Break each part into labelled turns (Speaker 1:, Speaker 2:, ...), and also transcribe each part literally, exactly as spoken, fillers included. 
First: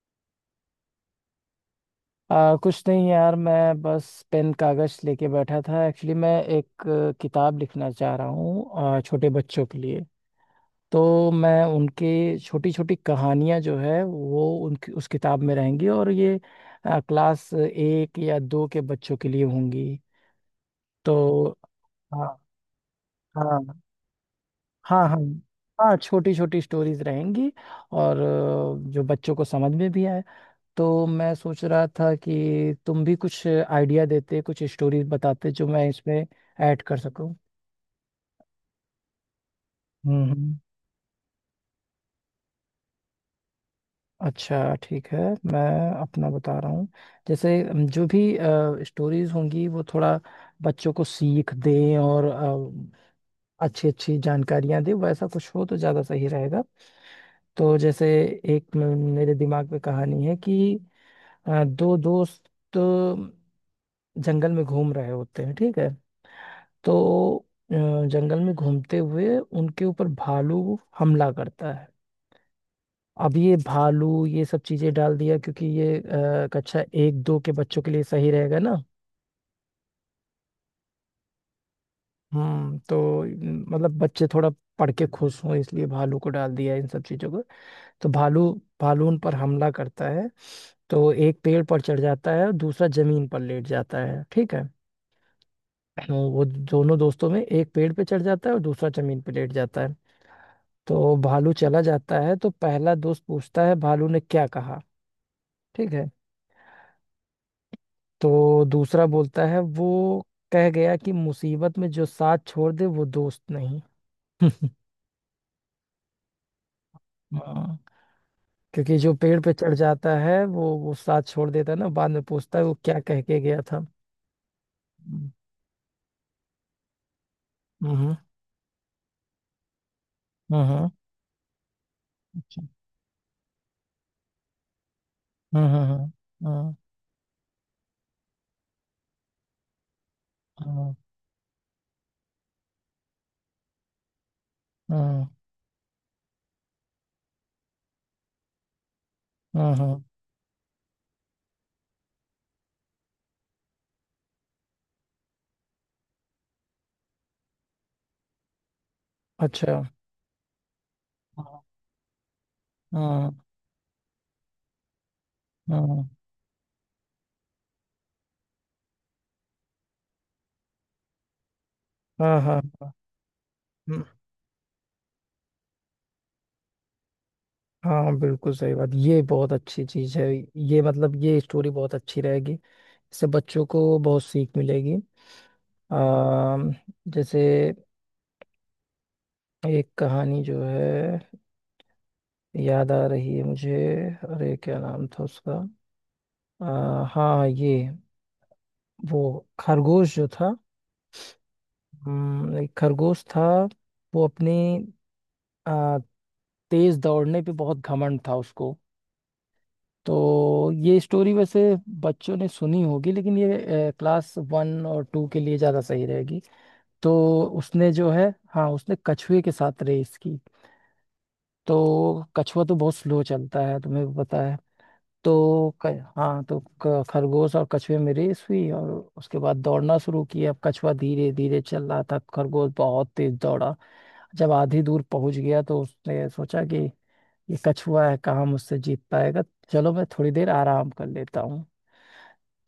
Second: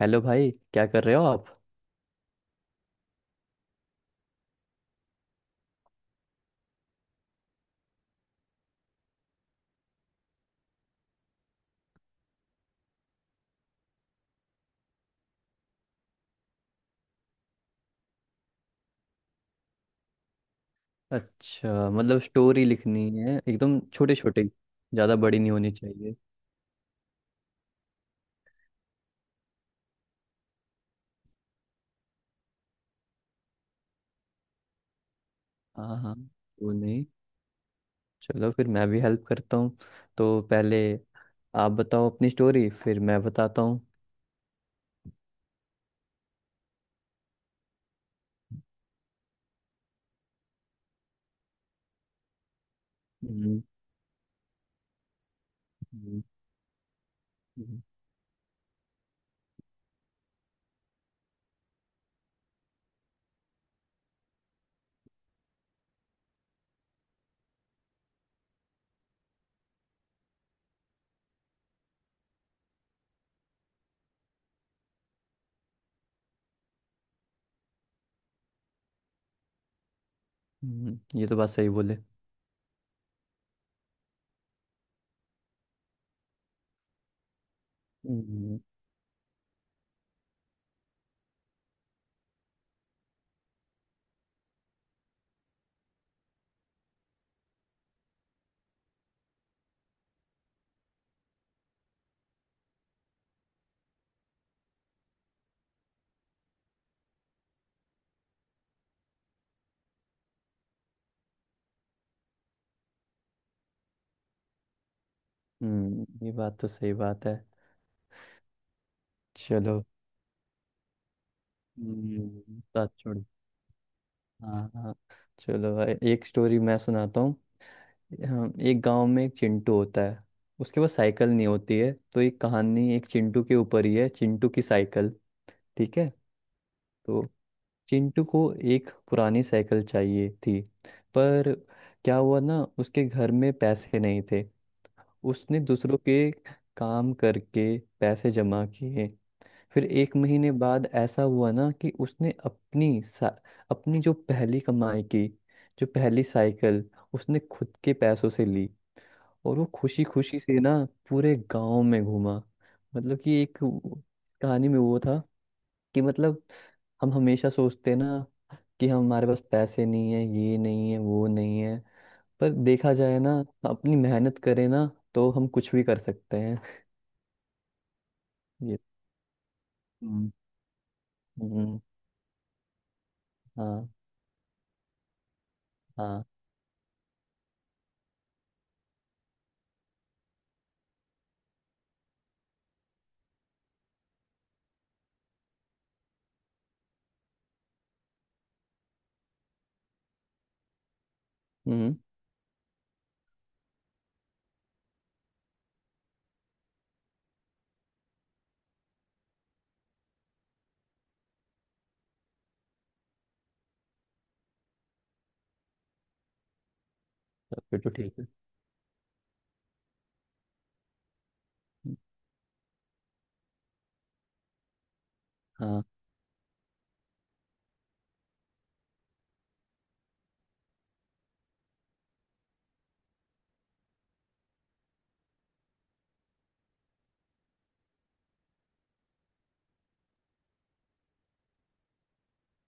Speaker 1: Hello भाई, क्या कर रहे हो आप।
Speaker 2: आ, कुछ नहीं यार, मैं बस पेन कागज लेके बैठा था। एक्चुअली मैं एक अ, किताब लिखना चाह रहा हूँ छोटे बच्चों के लिए। तो मैं उनके छोटी छोटी कहानियाँ जो है वो उनकी उस किताब में रहेंगी, और ये अ, क्लास एक या दो के बच्चों के लिए होंगी। तो
Speaker 1: अच्छा, मतलब
Speaker 2: हाँ,
Speaker 1: स्टोरी लिखनी है एकदम
Speaker 2: हाँ,
Speaker 1: छोटे छोटे।
Speaker 2: हाँ, हाँ,
Speaker 1: ज़्यादा बड़ी नहीं होनी
Speaker 2: हाँ,
Speaker 1: चाहिए।
Speaker 2: छोटी छोटी स्टोरीज रहेंगी। और अ, जो बच्चों को समझ में भी आए। तो मैं सोच रहा था कि तुम भी कुछ आइडिया देते, कुछ स्टोरीज बताते जो मैं
Speaker 1: हाँ हाँ।
Speaker 2: इसमें
Speaker 1: वो
Speaker 2: ऐड कर
Speaker 1: नहीं।
Speaker 2: सकूं।
Speaker 1: चलो फिर मैं भी हेल्प करता हूँ।
Speaker 2: हम्म।
Speaker 1: तो
Speaker 2: हम्म।
Speaker 1: पहले आप बताओ अपनी स्टोरी, फिर मैं बताता हूँ।
Speaker 2: अच्छा, ठीक है। मैं अपना बता रहा हूँ। जैसे अम, जो भी स्टोरीज होंगी वो थोड़ा बच्चों को सीख दें, और
Speaker 1: हम्म,
Speaker 2: अच्छी अच्छी जानकारियां दें, वैसा कुछ हो तो ज़्यादा
Speaker 1: हम्म,
Speaker 2: सही रहेगा। तो
Speaker 1: हम्म,
Speaker 2: जैसे एक मे- मेरे दिमाग में कहानी है कि अ, दो दोस्त जंगल में घूम रहे होते हैं, ठीक है। तो अ, जंगल में घूमते हुए उनके ऊपर भालू हमला करता है। अब ये भालू ये सब चीजें डाल दिया क्योंकि ये अ, कक्षा एक दो के बच्चों के लिए सही रहेगा ना।
Speaker 1: हम्म, ये तो बात सही बोले।
Speaker 2: हम्म तो न- मतलब बच्चे थोड़ा पढ़ के खुश हों, इसलिए भालू को डाल दिया है, इन सब चीजों को। तो भालू
Speaker 1: हम्म,
Speaker 2: भालू उन पर हमला करता है। तो एक पेड़ पर चढ़ जाता है और दूसरा जमीन पर लेट जाता है, ठीक है। तो वो दोनों दोस्तों में एक पेड़ पे चढ़ जाता है और दूसरा जमीन पे लेट जाता है। तो भालू चला जाता है, तो पहला दोस्त पूछता है, भालू ने क्या कहा, ठीक है। तो दूसरा बोलता है, वो कह गया कि मुसीबत में जो साथ छोड़ दे वो दोस्त नहीं।
Speaker 1: हम्म, ये बात तो सही बात है।
Speaker 2: हाँ, क्योंकि जो पेड़ पे चढ़
Speaker 1: चलो।
Speaker 2: जाता है वो वो साथ छोड़ देता है ना, बाद में पूछता
Speaker 1: हम्म,
Speaker 2: है वो
Speaker 1: बात
Speaker 2: क्या
Speaker 1: छोड़।
Speaker 2: कह के गया था।
Speaker 1: हाँ हाँ।
Speaker 2: हम्म।
Speaker 1: चलो भाई, एक स्टोरी मैं सुनाता हूँ।
Speaker 2: हम्म।
Speaker 1: हाँ, एक गांव में एक चिंटू होता है। उसके
Speaker 2: हम्म।
Speaker 1: पास साइकिल नहीं होती है, तो एक
Speaker 2: अच्छा।
Speaker 1: कहानी एक चिंटू के ऊपर ही है, चिंटू की साइकिल।
Speaker 2: हम्म।
Speaker 1: ठीक
Speaker 2: हम्म।
Speaker 1: है।
Speaker 2: हम्म।
Speaker 1: तो चिंटू को एक पुरानी साइकिल चाहिए थी।
Speaker 2: हम्म।
Speaker 1: पर क्या हुआ ना, उसके घर में पैसे नहीं थे।
Speaker 2: हम्म।
Speaker 1: उसने दूसरों के काम करके पैसे जमा किए।
Speaker 2: हम्म,
Speaker 1: फिर
Speaker 2: हम्म।
Speaker 1: एक महीने बाद ऐसा हुआ ना कि उसने अपनी सा, अपनी जो पहली कमाई की, जो पहली साइकिल उसने खुद के पैसों से ली। और वो
Speaker 2: अच्छा।
Speaker 1: खुशी खुशी से ना पूरे गांव में घूमा। मतलब
Speaker 2: हम्म।
Speaker 1: कि एक वो- कहानी में वो था कि,
Speaker 2: हम्म।
Speaker 1: मतलब हम हमेशा सोचते हैं ना कि हमारे पास पैसे नहीं है, ये नहीं है, वो नहीं है।
Speaker 2: हाँ,
Speaker 1: पर
Speaker 2: हाँ,
Speaker 1: देखा जाए ना, अपनी
Speaker 2: हाँ,
Speaker 1: मेहनत करें ना, तो हम कुछ भी कर सकते हैं।
Speaker 2: हाँ बिल्कुल सही
Speaker 1: ये
Speaker 2: बात, ये बहुत अच्छी चीज है।
Speaker 1: हम्म।
Speaker 2: ये मतलब ये स्टोरी
Speaker 1: हम्म,
Speaker 2: बहुत अच्छी रहेगी, इससे बच्चों
Speaker 1: हाँ
Speaker 2: को बहुत सीख मिलेगी।
Speaker 1: हाँ।
Speaker 2: आ, जैसे एक कहानी जो है याद आ रही है मुझे। अरे क्या नाम था उसका, आ, हाँ, ये वो खरगोश जो था।
Speaker 1: हम्म,
Speaker 2: हम्म, एक खरगोश था। वो अपनी आ, तेज दौड़ने पे बहुत घमंड था उसको। तो ये स्टोरी वैसे बच्चों ने सुनी होगी, लेकिन ये क्लास वन और टू के लिए ज़्यादा सही रहेगी। तो
Speaker 1: तब फिर तो
Speaker 2: उसने जो
Speaker 1: ठीक है।
Speaker 2: है, हाँ, उसने कछुए के साथ रेस की। तो कछुआ तो बहुत स्लो चलता है, तुम्हें भी पता है। तो
Speaker 1: हाँ।
Speaker 2: क, हाँ तो क- खरगोश और कछुए में रेस हुई, और उसके बाद दौड़ना शुरू किया। अब कछुआ धीरे धीरे चल रहा था, खरगोश बहुत तेज दौड़ा। जब आधी दूर पहुंच गया तो उसने सोचा कि ये कछुआ है कहाँ मुझसे जीत पाएगा, चलो मैं थोड़ी देर आराम कर लेता हूँ।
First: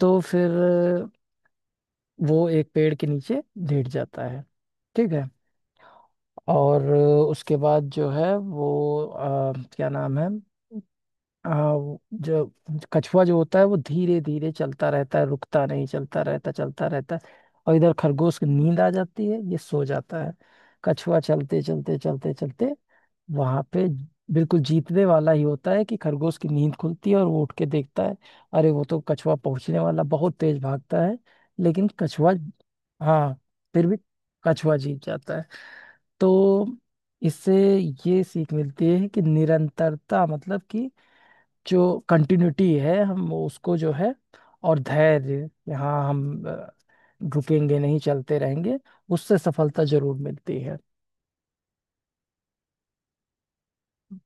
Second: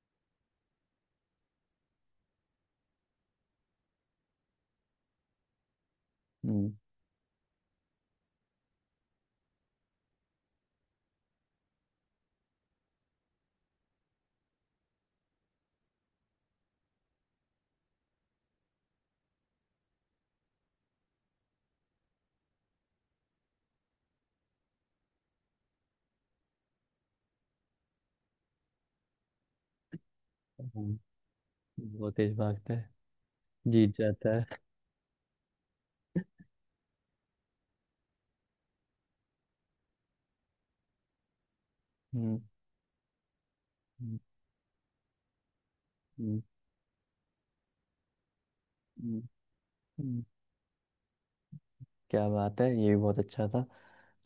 Speaker 2: तो फिर वो एक पेड़ के नीचे लेट जाता है, ठीक है।
Speaker 1: हम्म
Speaker 2: और उसके बाद जो है वो अ, क्या नाम है, हाँ वो जो कछुआ जो होता है वो धीरे धीरे चलता रहता है, रुकता नहीं, चलता रहता चलता रहता है। और इधर खरगोश की नींद आ जाती है, ये सो जाता है। कछुआ चलते चलते चलते चलते वहां पे बिल्कुल जीतने वाला ही होता है कि खरगोश की नींद खुलती है और वो उठ के देखता है, अरे वो तो कछुआ पहुंचने वाला, बहुत तेज
Speaker 1: हम्म,
Speaker 2: भागता है। लेकिन
Speaker 1: बहुत
Speaker 2: कछुआ,
Speaker 1: तेज भागता है,
Speaker 2: हाँ, फिर
Speaker 1: जीत
Speaker 2: भी
Speaker 1: जाता है।
Speaker 2: कछुआ जीत जाता है। तो इससे ये सीख मिलती है कि निरंतरता, मतलब कि जो
Speaker 1: हम्म
Speaker 2: कंटिन्यूटी है हम उसको जो है
Speaker 1: हम्म
Speaker 2: और धैर्य, यहाँ
Speaker 1: हम्म
Speaker 2: हम अ, रुकेंगे नहीं, चलते रहेंगे, उससे सफलता जरूर
Speaker 1: हम्म,
Speaker 2: मिलती है।
Speaker 1: क्या बात है, ये भी बहुत अच्छा था।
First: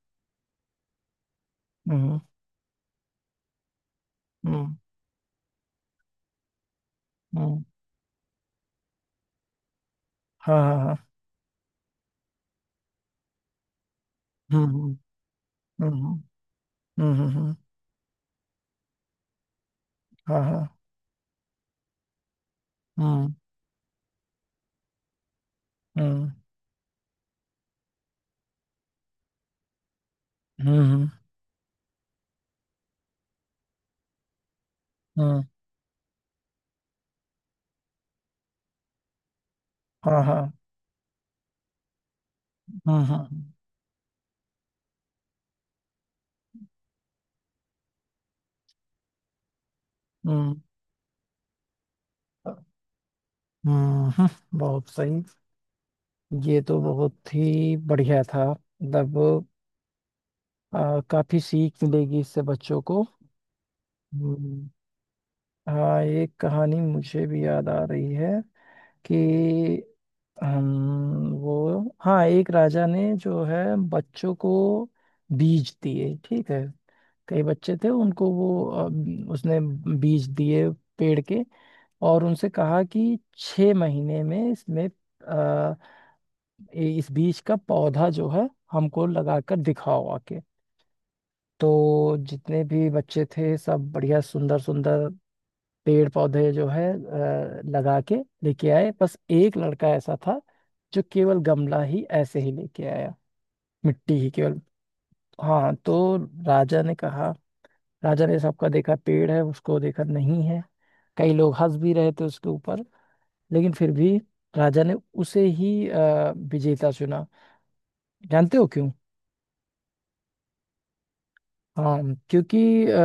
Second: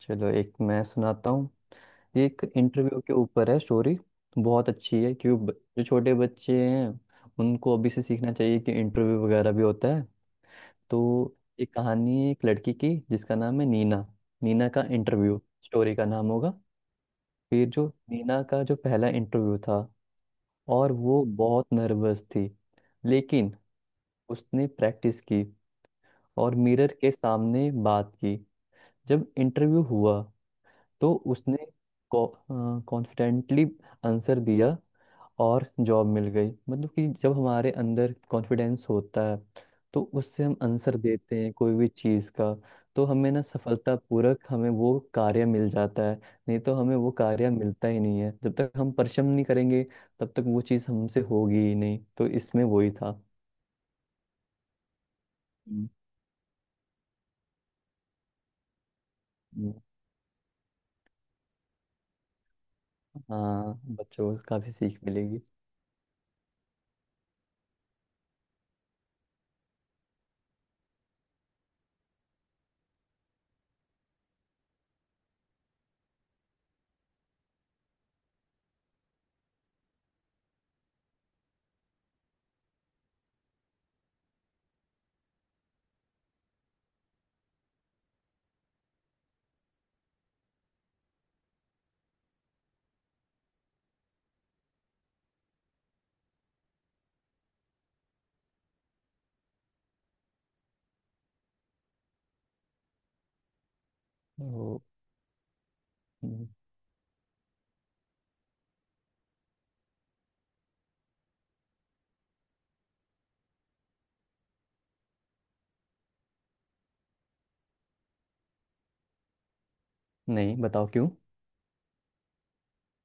Speaker 1: चलो एक मैं सुनाता हूँ।
Speaker 2: हम्म।
Speaker 1: ये एक इंटरव्यू के ऊपर है स्टोरी। बहुत
Speaker 2: हम्म।
Speaker 1: अच्छी है क्यों, ब- जो छोटे बच्चे हैं
Speaker 2: हम्म।
Speaker 1: उनको अभी से सीखना चाहिए कि इंटरव्यू वगैरह भी होता है।
Speaker 2: हाँ, हाँ, हाँ।
Speaker 1: तो ये कहानी है एक लड़की की जिसका नाम है नीना। नीना का
Speaker 2: हम्म।
Speaker 1: इंटरव्यू स्टोरी का
Speaker 2: हम्म।
Speaker 1: नाम होगा।
Speaker 2: हम्म। हम्म। हम्म, हम्म।
Speaker 1: फिर जो नीना का जो पहला इंटरव्यू था,
Speaker 2: हाँ, हाँ।
Speaker 1: और वो बहुत नर्वस थी।
Speaker 2: हम्म।
Speaker 1: लेकिन उसने प्रैक्टिस की
Speaker 2: हम्म।
Speaker 1: और मिरर के सामने बात की। जब इंटरव्यू हुआ
Speaker 2: हम्म।
Speaker 1: तो उसने कॉन्फिडेंटली आंसर दिया,
Speaker 2: हम्म,
Speaker 1: और जॉब मिल गई। मतलब कि जब हमारे अंदर कॉन्फिडेंस होता है तो
Speaker 2: हाँ, हाँ।
Speaker 1: उससे हम आंसर देते हैं कोई भी चीज़ का।
Speaker 2: हम्म।
Speaker 1: तो हमें ना
Speaker 2: हम्म।
Speaker 1: सफलतापूर्वक हमें वो कार्य मिल जाता है। नहीं तो हमें वो कार्य मिलता ही नहीं है। जब तक हम परिश्रम नहीं करेंगे तब तक
Speaker 2: हम्म।
Speaker 1: वो चीज़ हमसे होगी ही नहीं। तो इसमें वही था।
Speaker 2: हम्म। हम्म, बहुत सही।
Speaker 1: हम्म,
Speaker 2: ये तो बहुत ही बढ़िया था, मतलब
Speaker 1: हम्म,
Speaker 2: अ, काफी सीख मिलेगी इससे बच्चों को।
Speaker 1: हाँ, बच्चों को
Speaker 2: हम्म।
Speaker 1: काफ़ी सीख मिलेगी।
Speaker 2: हाँ, ये कहानी मुझे भी याद आ रही है कि हम वो हाँ, एक राजा ने जो है बच्चों को बीज दिए, ठीक है। कई बच्चे थे, उनको वो अ, उसने बीज दिए, पेड़ के। और उनसे कहा कि छह महीने में इसमें अ, ए- इस बीज का पौधा जो है हमको लगाकर दिखाओ आके। तो जितने भी बच्चे थे, सब बढ़िया सुंदर सुंदर पेड़ पौधे जो है अ, लगा के लेके आए। बस एक लड़का ऐसा था जो केवल गमला ही ऐसे ही लेके आया, मिट्टी ही केवल।
Speaker 1: तो
Speaker 2: हाँ तो
Speaker 1: हम्म,
Speaker 2: राजा ने कहा, राजा ने सबका देखा, पेड़ है उसको देखा नहीं है, कई लोग हंस भी रहे थे उसके ऊपर। लेकिन फिर भी राजा ने उसे ही अ, विजेता चुना। जानते हो क्यों?
Speaker 1: नहीं, बताओ क्यों।
Speaker 2: हाँ, क्योंकि अ,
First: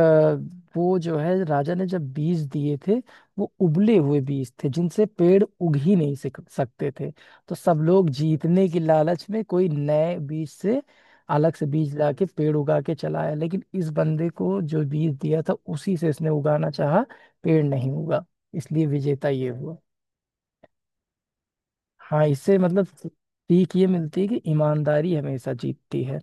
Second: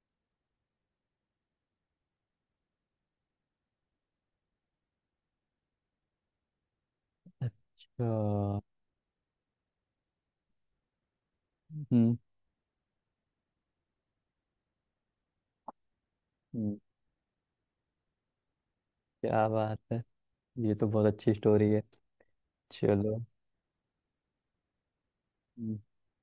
Speaker 2: वो जो है राजा ने जब बीज दिए थे, वो उबले हुए बीज थे जिनसे पेड़ उग ही नहीं सक- सकते थे। तो सब
Speaker 1: अच्छा।
Speaker 2: लोग जीतने की लालच में कोई नए बीज से, अलग से बीज ला
Speaker 1: हम्म
Speaker 2: के पेड़ उगा के चलाया, लेकिन इस बंदे को जो बीज दिया था उसी से इसने उगाना
Speaker 1: हम्म,
Speaker 2: चाहा। पेड़ नहीं उगा, इसलिए विजेता
Speaker 1: क्या
Speaker 2: ये हुआ।
Speaker 1: बात है, ये तो बहुत अच्छी स्टोरी है।
Speaker 2: हाँ इससे मतलब
Speaker 1: चलो।
Speaker 2: सीख ये मिलती है कि ईमानदारी हमेशा
Speaker 1: हम्म,
Speaker 2: जीतती है।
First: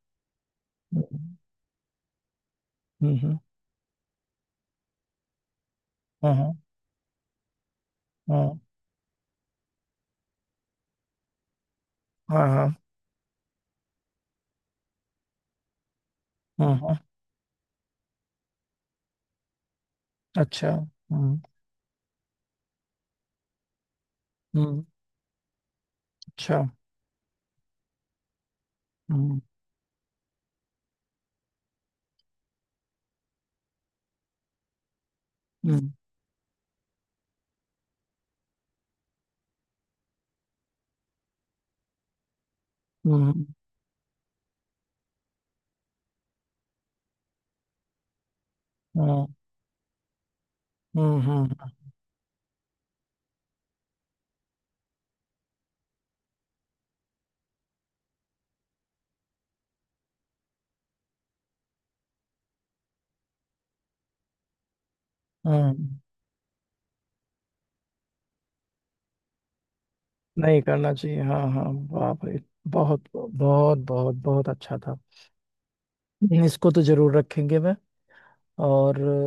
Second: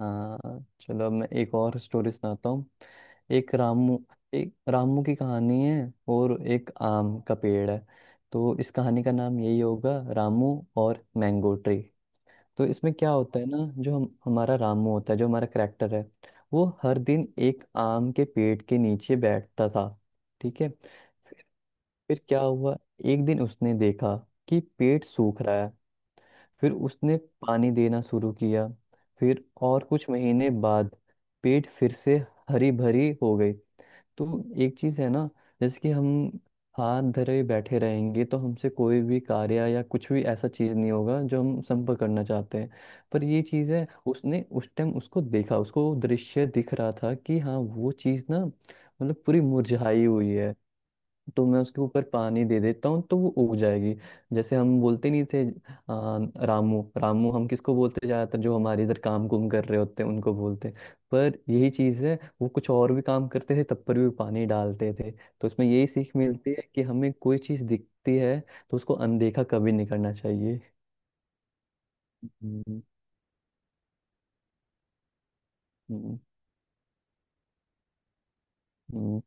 Speaker 1: हाँ। चलो अब मैं
Speaker 2: हम्म।
Speaker 1: एक और स्टोरी सुनाता हूँ।
Speaker 2: हम्म।
Speaker 1: एक रामू, एक रामू की कहानी है और
Speaker 2: हम्म।
Speaker 1: एक आम का पेड़ है। तो
Speaker 2: हम्म,
Speaker 1: इस कहानी का नाम यही होगा, रामू और मैंगो ट्री।
Speaker 2: हाँ,
Speaker 1: तो
Speaker 2: हाँ,
Speaker 1: इसमें क्या होता है ना, जो हम, हमारा रामू होता है जो हमारा करेक्टर है, वो
Speaker 2: हाँ, हाँ, हाँ,
Speaker 1: हर
Speaker 2: हाँ।
Speaker 1: दिन एक आम के पेड़ के नीचे बैठता था। ठीक है।
Speaker 2: अच्छा। हम्म।
Speaker 1: फिर फिर क्या हुआ, एक दिन उसने देखा कि
Speaker 2: हम्म।
Speaker 1: पेड़ सूख रहा है।
Speaker 2: अच्छा।
Speaker 1: फिर उसने पानी देना शुरू किया।
Speaker 2: हम्म।
Speaker 1: फिर और कुछ महीने बाद पेट फिर से हरी भरी हो गई। तो एक चीज है ना, जैसे
Speaker 2: हम्म।
Speaker 1: कि हम हाथ धरे बैठे रहेंगे तो हमसे कोई भी कार्य या कुछ भी ऐसा चीज नहीं होगा जो हम संपर्क करना चाहते हैं। पर ये
Speaker 2: हम्म।
Speaker 1: चीज है, उसने उस टाइम उसको देखा, उसको दृश्य दिख रहा था कि हाँ, वो चीज ना मतलब
Speaker 2: हम्म।
Speaker 1: पूरी मुरझाई हुई है।
Speaker 2: हम्म। हम्म,
Speaker 1: तो मैं
Speaker 2: हम्म।
Speaker 1: उसके ऊपर पानी दे देता हूँ तो वो उग जाएगी। जैसे हम बोलते नहीं थे आ, रामू रामू, हम किसको बोलते, ज़्यादातर जो हमारे इधर काम कुम कर रहे होते हैं उनको बोलते हैं। पर यही चीज़ है, वो कुछ और भी काम करते थे तब पर भी पानी डालते थे। तो उसमें यही
Speaker 2: हम्म।
Speaker 1: सीख मिलती है कि हमें कोई चीज़ दिखती है तो उसको अनदेखा कभी नहीं करना
Speaker 2: नहीं
Speaker 1: चाहिए।
Speaker 2: करना चाहिए, हाँ, हाँ, बाप रे,
Speaker 1: हम्म,
Speaker 2: बहुत बहुत बहुत बहुत अच्छा था।
Speaker 1: हम्म,
Speaker 2: इसको तो जरूर रखेंगे मैं। और
Speaker 1: हम्म,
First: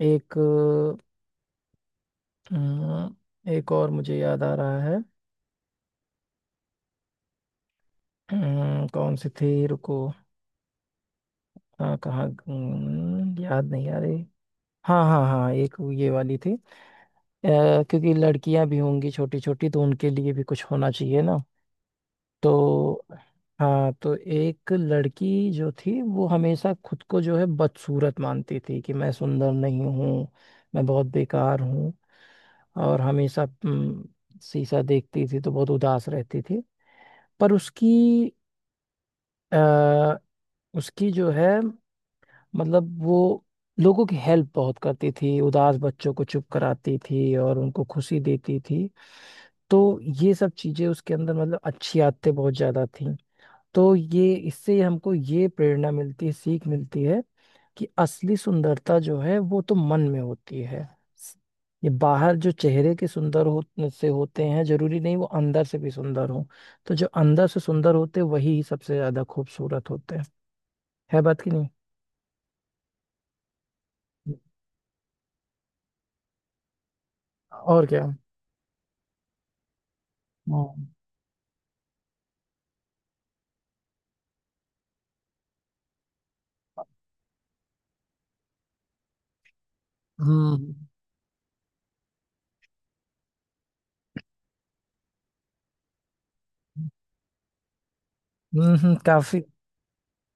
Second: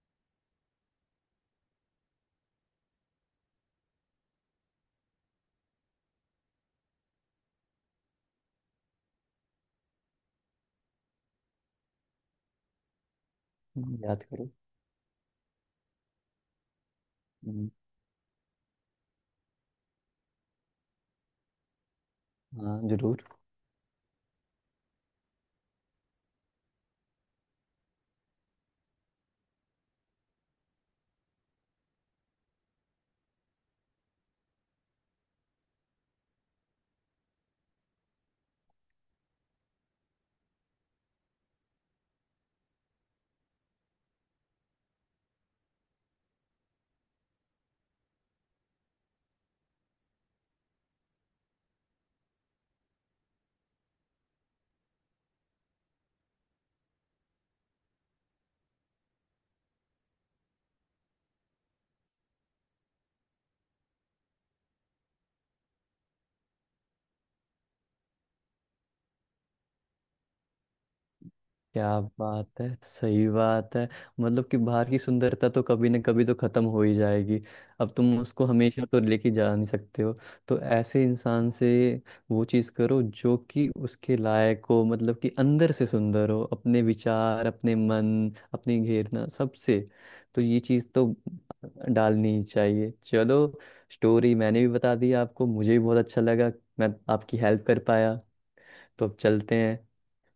Speaker 2: अ, एक अ, एक और मुझे याद आ रहा है। अ, कौन सी थी, रुको। हाँ कहाँ, अम, याद नहीं आ
Speaker 1: हम्म, याद
Speaker 2: रही।
Speaker 1: करो।
Speaker 2: हाँ, हाँ, हाँ, एक ये वाली थी। अ,
Speaker 1: हम्म,
Speaker 2: क्योंकि लड़कियां भी होंगी छोटी छोटी, तो उनके लिए भी कुछ होना चाहिए ना।
Speaker 1: हाँ
Speaker 2: तो
Speaker 1: जरूर।
Speaker 2: हाँ, तो एक लड़की जो थी वो हमेशा खुद को जो है बदसूरत मानती थी, कि मैं सुंदर नहीं हूँ, मैं बहुत बेकार हूँ। और हमेशा हम्म, शीशा देखती थी तो बहुत उदास रहती थी। पर उसकी आ, उसकी जो है मतलब वो लोगों की हेल्प बहुत करती थी, उदास बच्चों को चुप कराती थी और उनको खुशी देती थी। तो ये सब चीजें उसके अंदर, मतलब अच्छी आदतें बहुत ज्यादा थी। तो ये इससे हमको ये प्रेरणा मिलती है, सीख मिलती है कि असली सुंदरता जो है वो तो मन में होती है। ये बाहर जो चेहरे के सुंदर हो से होते हैं, जरूरी नहीं वो अंदर से भी सुंदर हो। तो जो अंदर से सुंदर होते हैं, वही सबसे ज्यादा खूबसूरत होते हैं। है बात कि नहीं?
Speaker 1: क्या बात है, सही बात है। मतलब कि बाहर की सुंदरता तो कभी ना कभी तो खत्म हो ही जाएगी।
Speaker 2: और
Speaker 1: अब
Speaker 2: क्या।
Speaker 1: तुम उसको हमेशा तो लेके जा नहीं सकते हो। तो
Speaker 2: हम्म।
Speaker 1: ऐसे इंसान से वो चीज करो जो कि उसके लायक हो। मतलब कि अंदर से सुंदर हो, अपने विचार, अपने मन, अपनी घेरना सबसे। तो ये
Speaker 2: हम्म।
Speaker 1: चीज तो डालनी ही चाहिए। चलो, स्टोरी मैंने भी बता दी आपको, मुझे भी बहुत अच्छा लगा, मैं आपकी हेल्प कर पाया।
Speaker 2: हम्म,
Speaker 1: तो अब
Speaker 2: काफी।
Speaker 1: चलते हैं,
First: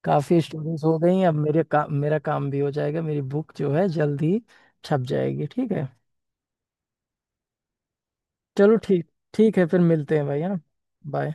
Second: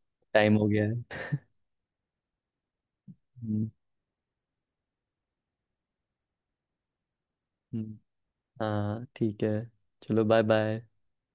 Speaker 2: काफी
Speaker 1: टाइम हो
Speaker 2: स्टोरीज
Speaker 1: गया
Speaker 2: हो गई,
Speaker 1: है।
Speaker 2: अब मेरे का, मेरा काम भी हो जाएगा, मेरी बुक
Speaker 1: हम्म,
Speaker 2: जो है जल्द ही छप जाएगी, ठीक है।
Speaker 1: हम्म।
Speaker 2: चलो,
Speaker 1: हाँ
Speaker 2: ठीक।
Speaker 1: ठीक है।
Speaker 2: ठीक है फिर, मिलते
Speaker 1: चलो,
Speaker 2: हैं भाई,
Speaker 1: बाय
Speaker 2: है ना।
Speaker 1: बाय।
Speaker 2: बाय।